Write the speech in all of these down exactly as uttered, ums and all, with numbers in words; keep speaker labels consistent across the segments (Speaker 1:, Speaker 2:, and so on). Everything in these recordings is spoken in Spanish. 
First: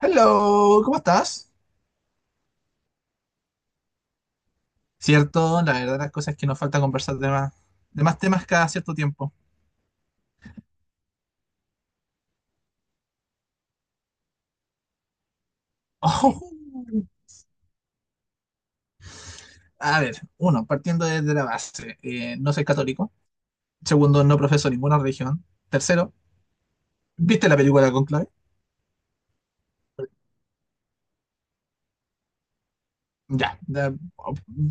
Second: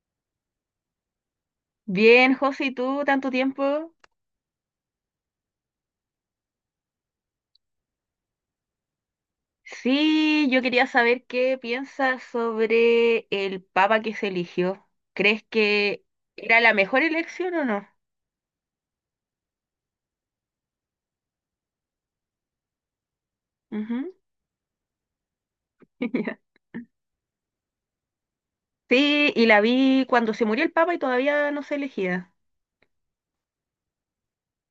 Speaker 1: Hello, ¿cómo estás?
Speaker 2: Bien, José, ¿y tú? Tanto tiempo.
Speaker 1: Cierto, la verdad las cosas es que nos falta conversar de más, de más temas cada cierto tiempo.
Speaker 2: Sí, yo quería saber qué piensas sobre el papa que se eligió. ¿Crees que
Speaker 1: Oh,
Speaker 2: era la mejor elección o no?
Speaker 1: a ver, uno, partiendo desde la base, eh, no soy católico.
Speaker 2: Ujú.
Speaker 1: Segundo, no profeso ninguna religión. Tercero, ¿viste la película Conclave?
Speaker 2: Sí, y la vi cuando se murió el papa y todavía no se elegía.
Speaker 1: Ya, ya,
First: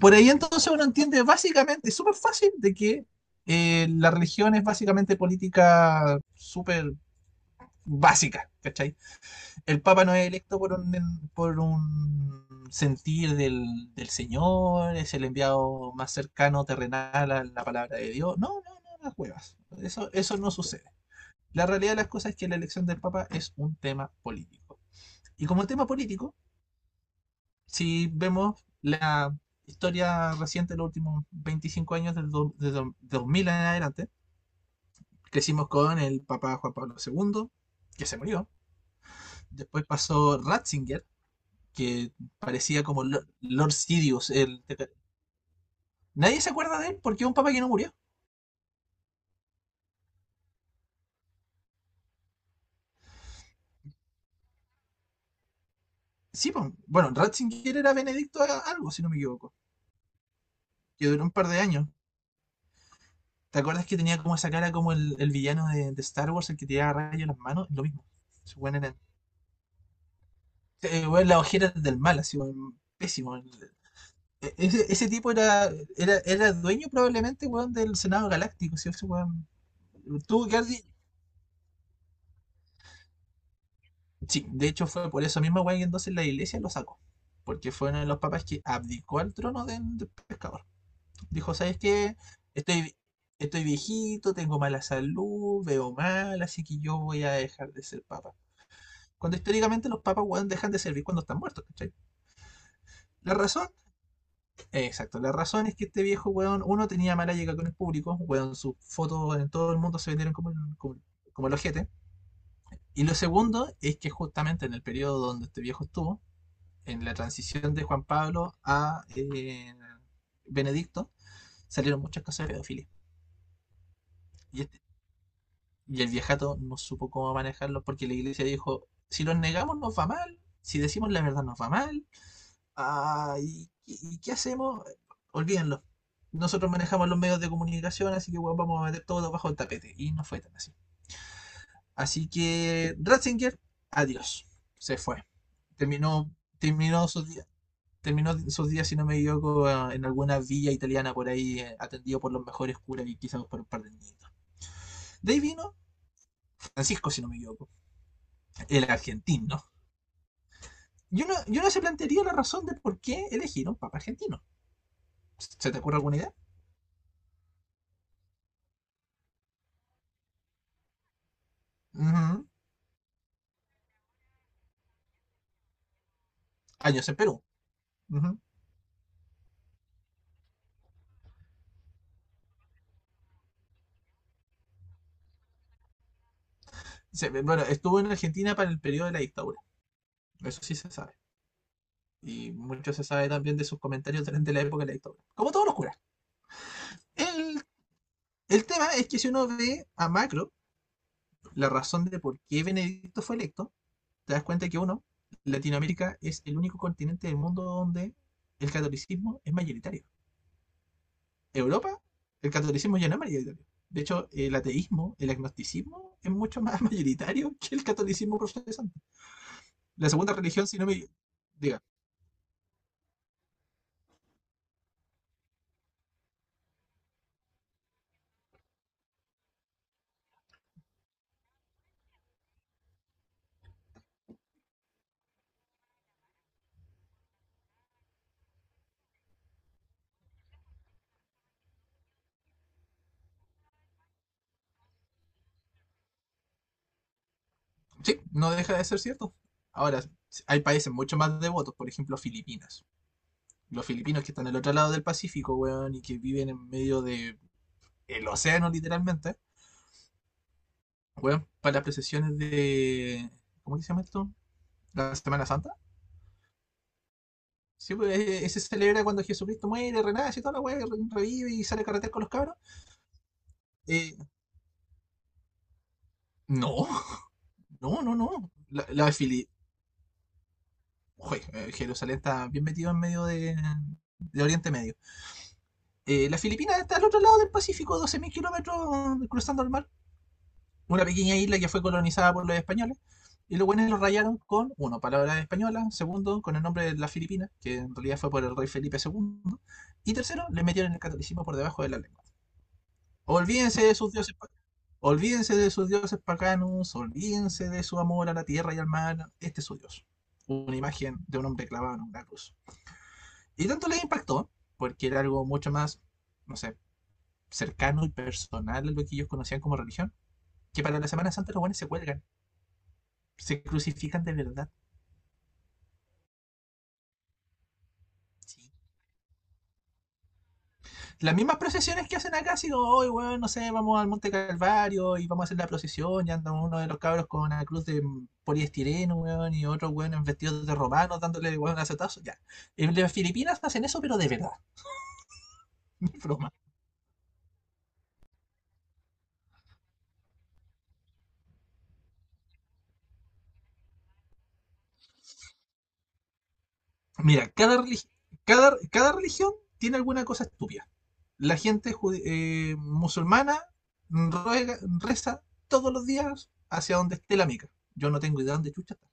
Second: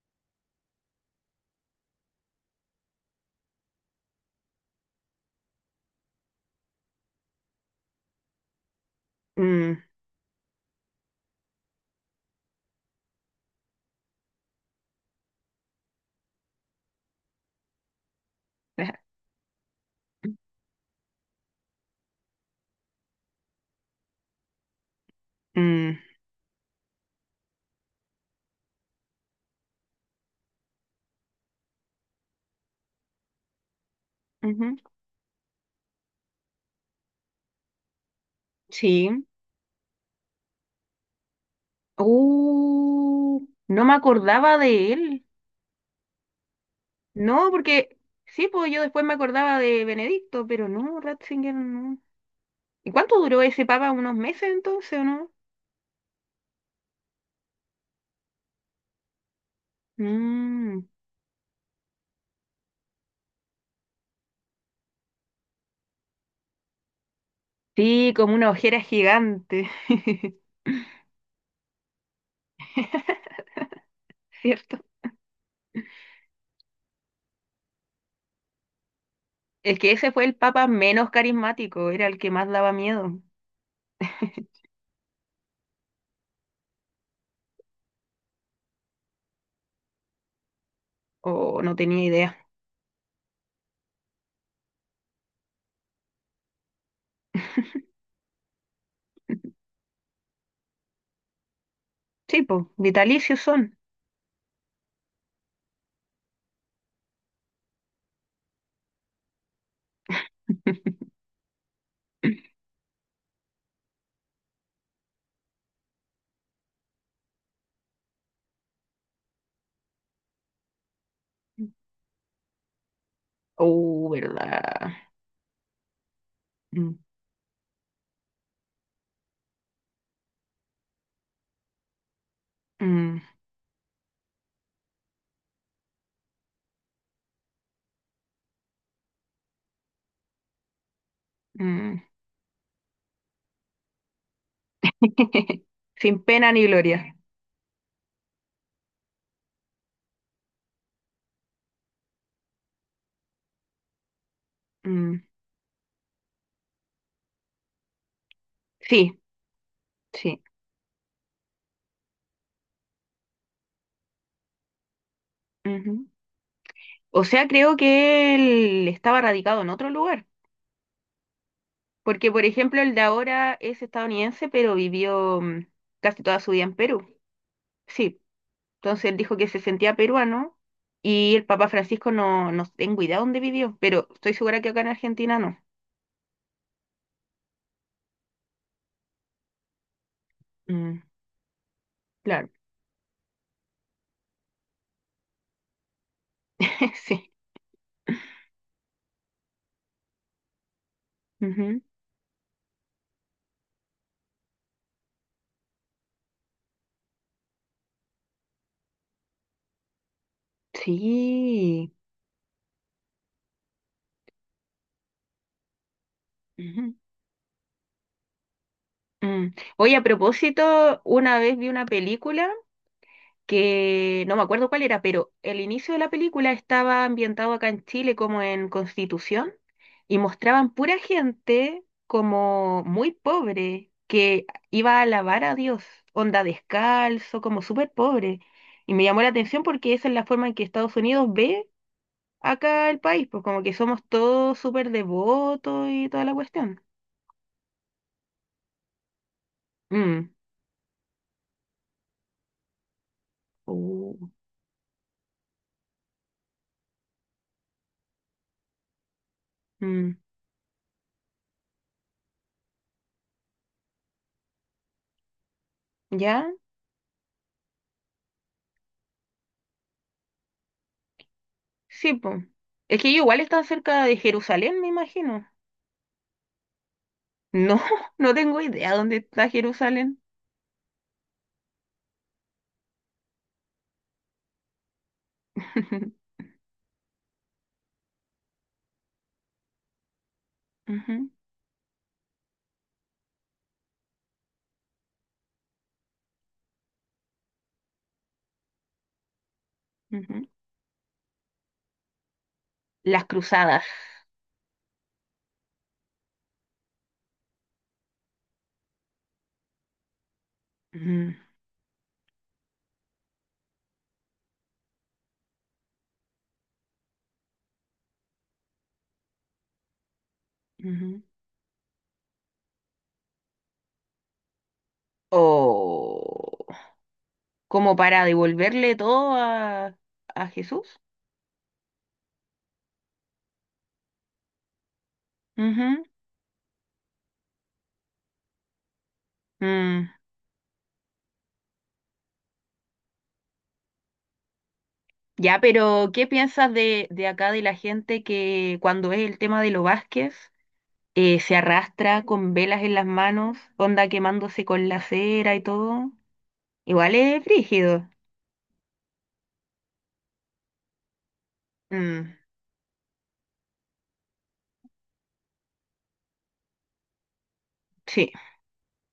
Speaker 1: por ahí entonces uno entiende básicamente, es súper fácil, de que eh, la religión es básicamente política súper básica, ¿cachai?
Speaker 2: Mm.
Speaker 1: El Papa no es electo por un, por un sentir del, del Señor, es el enviado más cercano, terrenal a la palabra de Dios. No, no, no, las huevas. Eso, eso no sucede. La realidad de las cosas es que la elección del Papa es un tema político. Y como tema
Speaker 2: Mm.
Speaker 1: político, si vemos la historia reciente de los últimos veinticinco años, del dos de do, dos mil en adelante,
Speaker 2: Ujú.
Speaker 1: crecimos con el Papa Juan Pablo segundo que se murió.
Speaker 2: Sí.
Speaker 1: Después pasó Ratzinger, que parecía como Lord,
Speaker 2: Uh,
Speaker 1: Lord
Speaker 2: no me
Speaker 1: Sidious.
Speaker 2: acordaba
Speaker 1: El,
Speaker 2: de él.
Speaker 1: nadie se acuerda de él porque es un
Speaker 2: No,
Speaker 1: papa que no murió.
Speaker 2: porque sí, pues yo después me acordaba de Benedicto, pero no, Ratzinger no. ¿Y cuánto duró ese papa? ¿Unos meses entonces o no?
Speaker 1: Sí, pues, bueno, Ratzinger era Benedicto algo, si no me equivoco,
Speaker 2: Mm.
Speaker 1: que duró un par de años. ¿Te acuerdas que tenía como esa cara como el, el villano de, de, Star Wars, el que tiraba rayos en las manos? Lo mismo.
Speaker 2: Sí, como una
Speaker 1: Su buen
Speaker 2: ojera gigante.
Speaker 1: eh, bueno, las ojeras del mal, así, bueno, pésimo. E-,
Speaker 2: ¿Cierto?
Speaker 1: Ese, ese, tipo era, era, era dueño probablemente bueno, del Senado Galáctico, si ese bueno,
Speaker 2: Es que ese fue el
Speaker 1: tuvo que
Speaker 2: papa
Speaker 1: haber di-
Speaker 2: menos carismático, era el que más daba miedo,
Speaker 1: sí, de hecho fue por eso mismo weá que entonces la iglesia lo sacó. Porque fue uno de los papas que abdicó al trono de del pescador. Dijo,
Speaker 2: o no
Speaker 1: ¿sabes
Speaker 2: tenía
Speaker 1: qué?
Speaker 2: idea.
Speaker 1: Estoy, estoy viejito, tengo mala salud, veo mal, así que yo voy a dejar de ser papa. Cuando históricamente los papas, weón, dejan de servir cuando están muertos, ¿cachai?
Speaker 2: Sí, pues,
Speaker 1: La
Speaker 2: vitalicios
Speaker 1: razón,
Speaker 2: son.
Speaker 1: eh, exacto, la razón es que este viejo, weón, uno tenía mala llegada con el público, weón, sus fotos en todo el mundo se vendieron como, el- como, como el ojete. Y lo segundo es que justamente en el periodo donde este viejo estuvo, en la transición de Juan Pablo a eh, Benedicto, salieron muchas cosas de pedofilia.
Speaker 2: Oh,
Speaker 1: Y, este-
Speaker 2: ¿verdad?
Speaker 1: y el viejato no
Speaker 2: Mm.
Speaker 1: supo cómo manejarlo porque la iglesia dijo, si los negamos nos va mal, si decimos la verdad nos va mal,
Speaker 2: Mm.
Speaker 1: ah, ¿y, y- y qué hacemos? Olvídenlo. Nosotros manejamos los medios de comunicación, así que bueno, vamos a meter todo bajo el tapete. Y no fue tan así.
Speaker 2: Mm.
Speaker 1: Así que Ratzinger, adiós. Se fue.
Speaker 2: Sin
Speaker 1: Terminó,
Speaker 2: pena ni
Speaker 1: terminó
Speaker 2: gloria.
Speaker 1: su día. Terminó sus días, si no me equivoco, en alguna villa italiana por ahí, eh, atendido por los mejores curas y quizás por un par de niñitos.
Speaker 2: Mm.
Speaker 1: De ahí vino Francisco, si no me equivoco, el
Speaker 2: Sí,
Speaker 1: argentino.
Speaker 2: sí.
Speaker 1: Yo no, yo no se plantearía la razón de por qué elegir un papa argentino. ¿Se te ocurre
Speaker 2: Ujú.
Speaker 1: alguna idea?
Speaker 2: O sea, creo que él estaba radicado en otro lugar.
Speaker 1: Uh
Speaker 2: Porque, por
Speaker 1: -huh.
Speaker 2: ejemplo, el de ahora es estadounidense, pero vivió mm, casi toda su vida en
Speaker 1: Años en
Speaker 2: Perú.
Speaker 1: Perú. Uh
Speaker 2: Sí,
Speaker 1: -huh.
Speaker 2: entonces él dijo que se sentía peruano y el Papa Francisco no, no tengo idea dónde vivió, pero estoy segura que acá en Argentina no.
Speaker 1: Se, bueno, estuvo en Argentina para el periodo de la dictadura. Eso sí se
Speaker 2: Mm.
Speaker 1: sabe.
Speaker 2: Claro.
Speaker 1: Y mucho se sabe también de sus comentarios durante la época de la dictadura. Como todos los curas.
Speaker 2: Sí.
Speaker 1: El, el tema es que si uno ve a Macro, la
Speaker 2: Ujú.
Speaker 1: razón de por qué Benedicto fue electo, te das cuenta que uno, Latinoamérica es el único continente del mundo donde el catolicismo es mayoritario.
Speaker 2: Sí.
Speaker 1: Europa, el catolicismo ya no es mayoritario. De hecho, el ateísmo, el agnosticismo es mucho más
Speaker 2: Ujú.
Speaker 1: mayoritario que el catolicismo protestante.
Speaker 2: Mm. Oye, a
Speaker 1: La segunda religión, si no
Speaker 2: propósito,
Speaker 1: me
Speaker 2: una vez vi
Speaker 1: diga,
Speaker 2: una película que no me acuerdo cuál era, pero el inicio de la película estaba ambientado acá en Chile como en Constitución y mostraban pura gente como muy pobre que iba a alabar a Dios, onda descalzo, como súper pobre. Y me llamó la atención porque esa es la forma en que Estados Unidos ve acá el país, pues como que somos todos súper devotos y toda la cuestión.
Speaker 1: sí, no deja de ser cierto. Ahora,
Speaker 2: Mm.
Speaker 1: hay países mucho más devotos, por ejemplo, Filipinas. Los filipinos
Speaker 2: Oh.
Speaker 1: que están al otro lado del Pacífico, weón, y que viven en medio del el océano, literalmente,
Speaker 2: Mm.
Speaker 1: weón, para las procesiones de. ¿Cómo que se llama esto? La Semana Santa.
Speaker 2: ¿Ya?
Speaker 1: Sí, pues eh, se celebra cuando Jesucristo muere, renace y toda la weá, revive y sale a carretera
Speaker 2: Sí,
Speaker 1: con los
Speaker 2: pues.
Speaker 1: cabros.
Speaker 2: Es que ellos igual están cerca
Speaker 1: Eh,
Speaker 2: de Jerusalén, me imagino.
Speaker 1: no,
Speaker 2: No,
Speaker 1: no, no,
Speaker 2: no
Speaker 1: no.
Speaker 2: tengo
Speaker 1: La,
Speaker 2: idea
Speaker 1: la
Speaker 2: dónde está
Speaker 1: Fili-
Speaker 2: Jerusalén.
Speaker 1: Jue, eh, Jerusalén está bien metido en medio de, de Oriente Medio. Eh, la Filipina está al otro lado del Pacífico, doce mil kilómetros eh, cruzando el mar. Una
Speaker 2: Ujú.
Speaker 1: pequeña isla que fue colonizada por los españoles. Y los buenos lo rayaron con, uno, palabras españolas, segundo, con el nombre de la Filipina, que en realidad fue por el rey Felipe dos, y tercero,
Speaker 2: Ujú.
Speaker 1: le metieron el catolicismo por debajo de la lengua.
Speaker 2: Las cruzadas.
Speaker 1: Olvídense de sus dioses, pa- olvídense de sus dioses paganos, olvídense de su amor a la tierra y al mar. Este es su dios. Una imagen
Speaker 2: Ujú.
Speaker 1: de un hombre clavado en una cruz. Y tanto les impactó, porque era algo mucho más, no sé, cercano y personal a lo que ellos conocían como religión, que para la
Speaker 2: Ujú.
Speaker 1: Semana Santa los buenos se cuelgan, se crucifican de verdad.
Speaker 2: O como para
Speaker 1: Sí.
Speaker 2: devolverle todo a, a Jesús.
Speaker 1: Las mismas procesiones que hacen acá, así como, hoy, bueno no sé, vamos al Monte Calvario y vamos a hacer la
Speaker 2: Ujú.
Speaker 1: procesión, y andan uno de los cabros con una cruz de poliestireno, weón, y otro,
Speaker 2: Mm.
Speaker 1: weón, en vestidos de romanos, dándole, weón, acetazo, ya. En las Filipinas hacen eso, pero de verdad,
Speaker 2: Ya,
Speaker 1: no
Speaker 2: pero
Speaker 1: es
Speaker 2: ¿qué
Speaker 1: broma.
Speaker 2: piensas de, de acá de la gente que cuando es el tema de los Vázquez eh, se arrastra con velas en las manos, onda quemándose con la cera y todo? Igual es
Speaker 1: Mira, cada,
Speaker 2: frígido.
Speaker 1: religi- cada, cada religión tiene alguna cosa estúpida. La gente judi-
Speaker 2: Mm.
Speaker 1: eh, musulmana ruega, reza todos los días hacia donde esté la mica. Yo no
Speaker 2: Sí.
Speaker 1: tengo idea dónde chucha está,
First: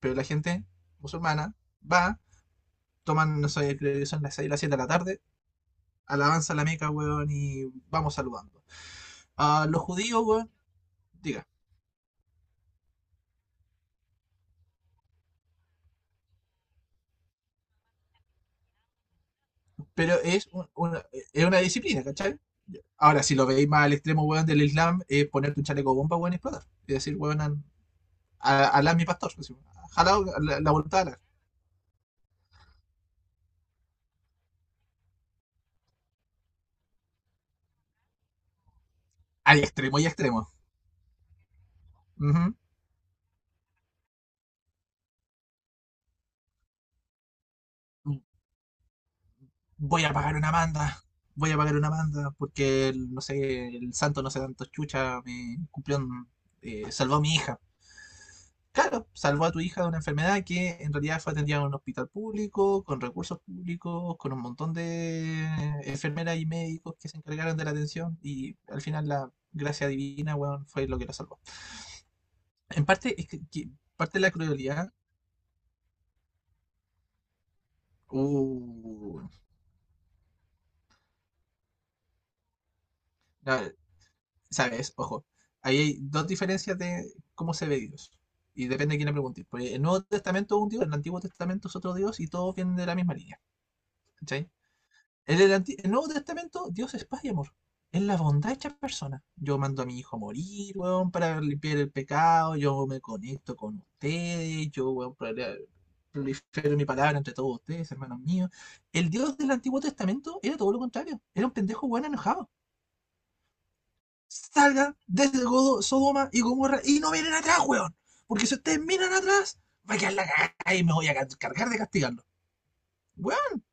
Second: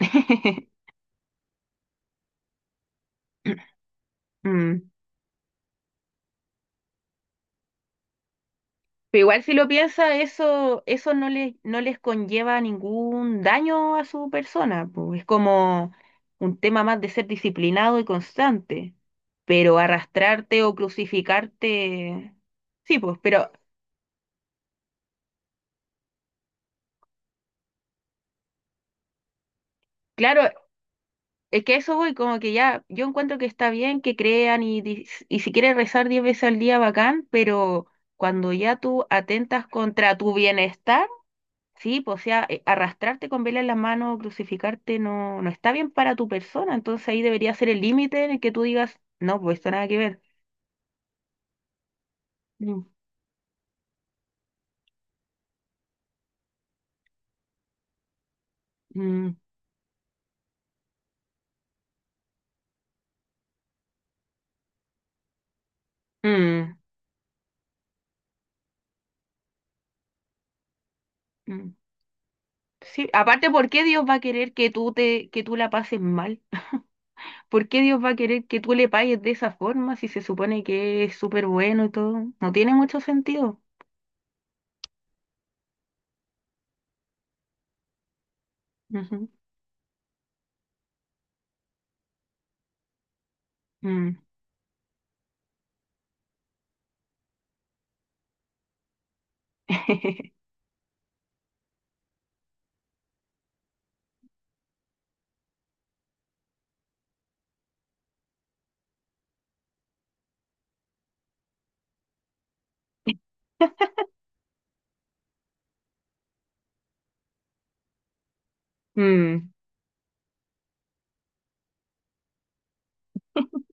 Speaker 1: pero la gente musulmana va toman, no sé, creo que son las seis, las siete de la
Speaker 2: Mm.
Speaker 1: tarde, alabanza a la Meca, weón, y vamos saludando.
Speaker 2: Pero igual si
Speaker 1: A
Speaker 2: lo
Speaker 1: los
Speaker 2: piensa,
Speaker 1: judíos, weón,
Speaker 2: eso, eso no
Speaker 1: diga,
Speaker 2: les, no les conlleva ningún daño a su persona, pues es como un tema más de ser disciplinado y constante, pero
Speaker 1: pero es,
Speaker 2: arrastrarte
Speaker 1: un-
Speaker 2: o
Speaker 1: una, es una disciplina,
Speaker 2: crucificarte,
Speaker 1: ¿cachai?
Speaker 2: sí, pues,
Speaker 1: Ahora, si lo
Speaker 2: pero
Speaker 1: veis más al extremo, weón, del Islam, es ponerte un chaleco bomba, weón, y explotar. Y decir, weón, an- a- alá mi pastor, así, jalao
Speaker 2: claro,
Speaker 1: la, la voluntad de Alá.
Speaker 2: es que a eso voy, como que ya, yo encuentro que está bien que crean y, dis- y si quieres rezar diez veces al día, bacán, pero cuando ya tú
Speaker 1: Al
Speaker 2: atentas
Speaker 1: extremo y
Speaker 2: contra tu
Speaker 1: extremo.
Speaker 2: bienestar, sí, pues, o sea,
Speaker 1: Ujú.
Speaker 2: eh, arrastrarte con vela en las manos, crucificarte, no, no está bien para tu persona. Entonces ahí debería ser el límite en el que tú digas, no, pues esto nada que
Speaker 1: Voy a
Speaker 2: ver.
Speaker 1: pagar una manda. Voy a pagar una manda
Speaker 2: Mm.
Speaker 1: porque, el- no sé, el santo no sé tanto chucha me cumplió, un- eh, salvó a mi hija. Claro,
Speaker 2: Mm.
Speaker 1: salvó a tu hija de una enfermedad que en realidad fue atendida en un hospital público, con recursos públicos, con un montón de enfermeras y
Speaker 2: Mm.
Speaker 1: médicos que se encargaron de la atención y al final la gracia divina, weón, fue lo que la salvó.
Speaker 2: Mm.
Speaker 1: En
Speaker 2: Sí,
Speaker 1: parte, es que,
Speaker 2: aparte, ¿por
Speaker 1: que
Speaker 2: qué Dios va
Speaker 1: parte
Speaker 2: a
Speaker 1: de la
Speaker 2: querer que
Speaker 1: crueldad,
Speaker 2: tú te, que tú la pases mal? ¿Por qué Dios va a querer que tú le
Speaker 1: uh,
Speaker 2: pagues de esa forma si se supone que es súper bueno y todo? No tiene mucho sentido.
Speaker 1: la- sabes, ojo, ahí hay dos diferencias de cómo se ve Dios. Y depende de quién le
Speaker 2: Ujú.
Speaker 1: pregunte. Porque el Nuevo Testamento es un Dios, el Antiguo Testamento es otro Dios y todos vienen de la misma línea.
Speaker 2: Mm.
Speaker 1: ¿Cachai? En el, Anti- el Nuevo Testamento, Dios es paz y amor. Es la bondad hecha persona. Yo mando a mi hijo a morir, weón, para limpiar el pecado. Yo me conecto con ustedes. Yo, weón, prole- prolifero mi palabra entre todos ustedes, hermanos míos. El Dios del Antiguo Testamento era todo lo contrario. Era un pendejo, weón, enojado. Salgan desde Godo- Sodoma y Gomorra y no miren atrás, weón. Porque si ustedes miran
Speaker 2: Mm.
Speaker 1: atrás, va a quedar la cagada y me voy a ca- cargar de castigarlos. Weón,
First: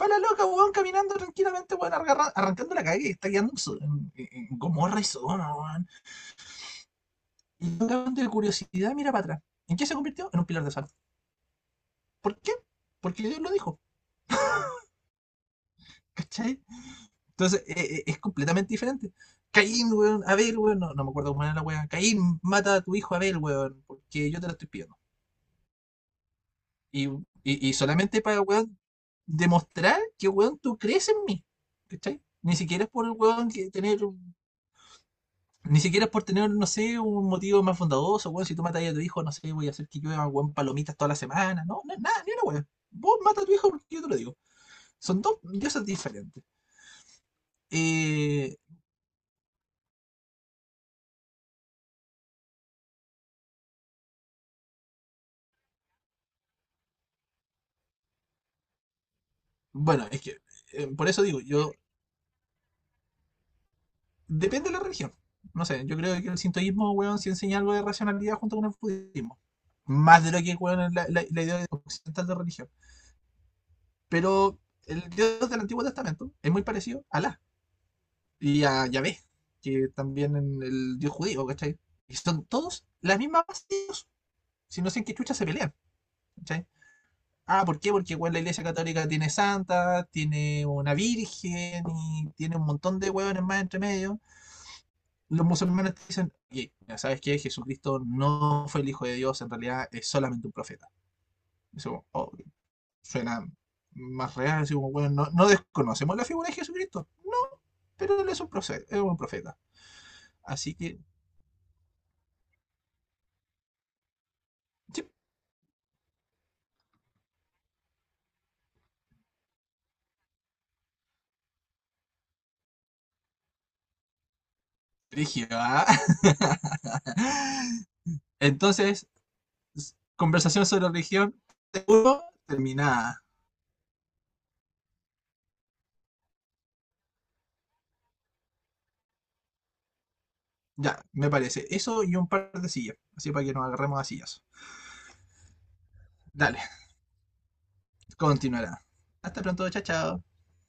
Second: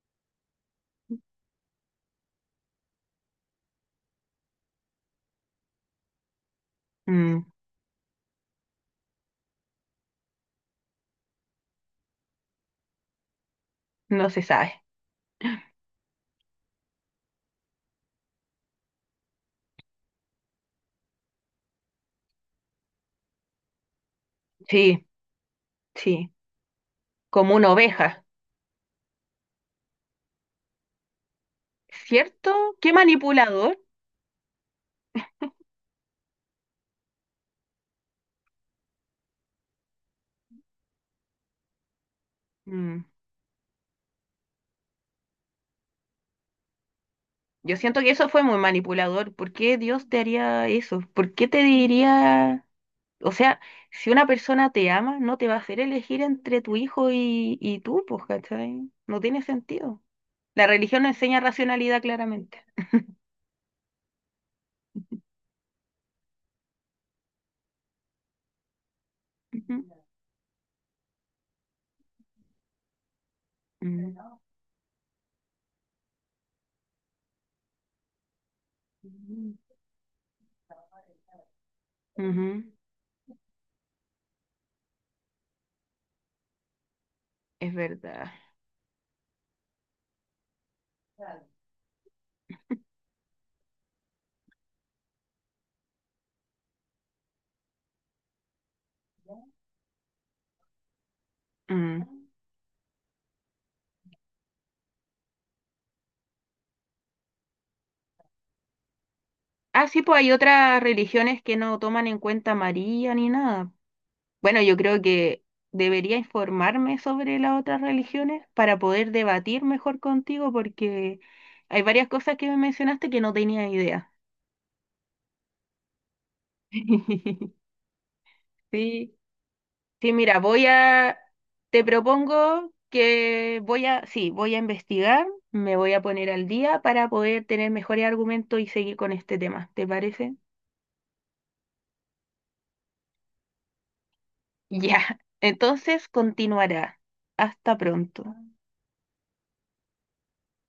Speaker 1: va la loca, weón, caminando tranquilamente, weón, argarra- arrancando la calle que está quedando en, So- en- en- Gomorra y Sodoma, weón.
Speaker 2: Mm.
Speaker 1: Y el weón de curiosidad mira para atrás. ¿En qué se convirtió? En un pilar de sal. ¿Por qué? Porque Dios lo dijo,
Speaker 2: No se sabe.
Speaker 1: ¿cachai? Entonces, eh, eh, es completamente diferente. Caín, weón, Abel, weón, no, no me acuerdo cómo era la weón. Caín mata a tu hijo Abel, weón, porque yo te lo estoy pidiendo.
Speaker 2: Sí, sí.
Speaker 1: Y, y,
Speaker 2: Como una
Speaker 1: y solamente
Speaker 2: oveja.
Speaker 1: para, weón, demostrar que, weón, tú crees en mí, ¿cachai?
Speaker 2: ¿Cierto?
Speaker 1: Ni siquiera es
Speaker 2: ¿Qué
Speaker 1: por el weón que
Speaker 2: manipulador?
Speaker 1: tener. Ni siquiera es por tener, no sé, un motivo más bondadoso, weón. Si tú matas a tu hijo, no sé, voy a hacer que llueva, weón, palomitas toda la semana. No, no es nada, ni una weón.
Speaker 2: Mm.
Speaker 1: Vos matas a tu hijo porque yo te lo digo. Son dos diosas diferentes.
Speaker 2: Yo siento que eso fue
Speaker 1: Eh,
Speaker 2: muy manipulador. ¿Por qué Dios te haría eso? ¿Por qué te diría... O sea, si una persona te ama, no te va a hacer elegir entre tu hijo y, y tú, pues, ¿cachai? No tiene sentido.
Speaker 1: bueno, es que,
Speaker 2: La
Speaker 1: eh,
Speaker 2: religión no
Speaker 1: por eso
Speaker 2: enseña
Speaker 1: digo, yo,
Speaker 2: racionalidad claramente.
Speaker 1: depende de la religión. No sé, yo creo que el sintoísmo, weón, sí enseña algo de racionalidad junto con el budismo.
Speaker 2: Ujú.
Speaker 1: Más de lo que, weón, es la, la, la idea occidental de religión.
Speaker 2: Mm.
Speaker 1: Pero el dios del Antiguo Testamento es muy parecido a Alá. Y a Yahvé, que también en el dios judío, ¿cachai? Y son
Speaker 2: Ujú.
Speaker 1: todos las mismas bases, si no sé en qué chucha se pelean, ¿cachai? Ah,
Speaker 2: Es
Speaker 1: ¿por qué? Porque
Speaker 2: verdad.
Speaker 1: igual la iglesia católica tiene santa, tiene una virgen y tiene un montón de huevones más entre medio. Los musulmanes dicen, oye, ¿sabes qué? Jesucristo no fue el hijo de Dios, en realidad es solamente un profeta. Eso
Speaker 2: Mm.
Speaker 1: oh, suena más real, así como, bueno, no, no desconocemos la figura de Jesucristo. No, pero él es un profeta. Es un profeta.
Speaker 2: Ah, sí, pues hay
Speaker 1: Así
Speaker 2: otras
Speaker 1: que,
Speaker 2: religiones que no toman en cuenta a María ni nada. Bueno, yo creo
Speaker 1: sí,
Speaker 2: que debería informarme sobre las otras religiones para poder debatir mejor contigo porque hay varias cosas que me mencionaste que no tenía idea.
Speaker 1: Brígido, ¿ah? Entonces,
Speaker 2: Sí.
Speaker 1: s-
Speaker 2: Sí, mira, voy
Speaker 1: conversación sobre
Speaker 2: a,
Speaker 1: religión,
Speaker 2: te
Speaker 1: seguro,
Speaker 2: propongo
Speaker 1: terminada.
Speaker 2: que voy a, sí, voy a investigar, me voy a poner al día para poder tener mejores argumentos y seguir con este tema, ¿te parece?
Speaker 1: Ya, me parece. Eso y un par de sillas. Así para que nos agarremos a sillas.
Speaker 2: Ya, entonces
Speaker 1: Dale,
Speaker 2: continuará. Hasta pronto.
Speaker 1: continuará. Hasta pronto, chao, chao.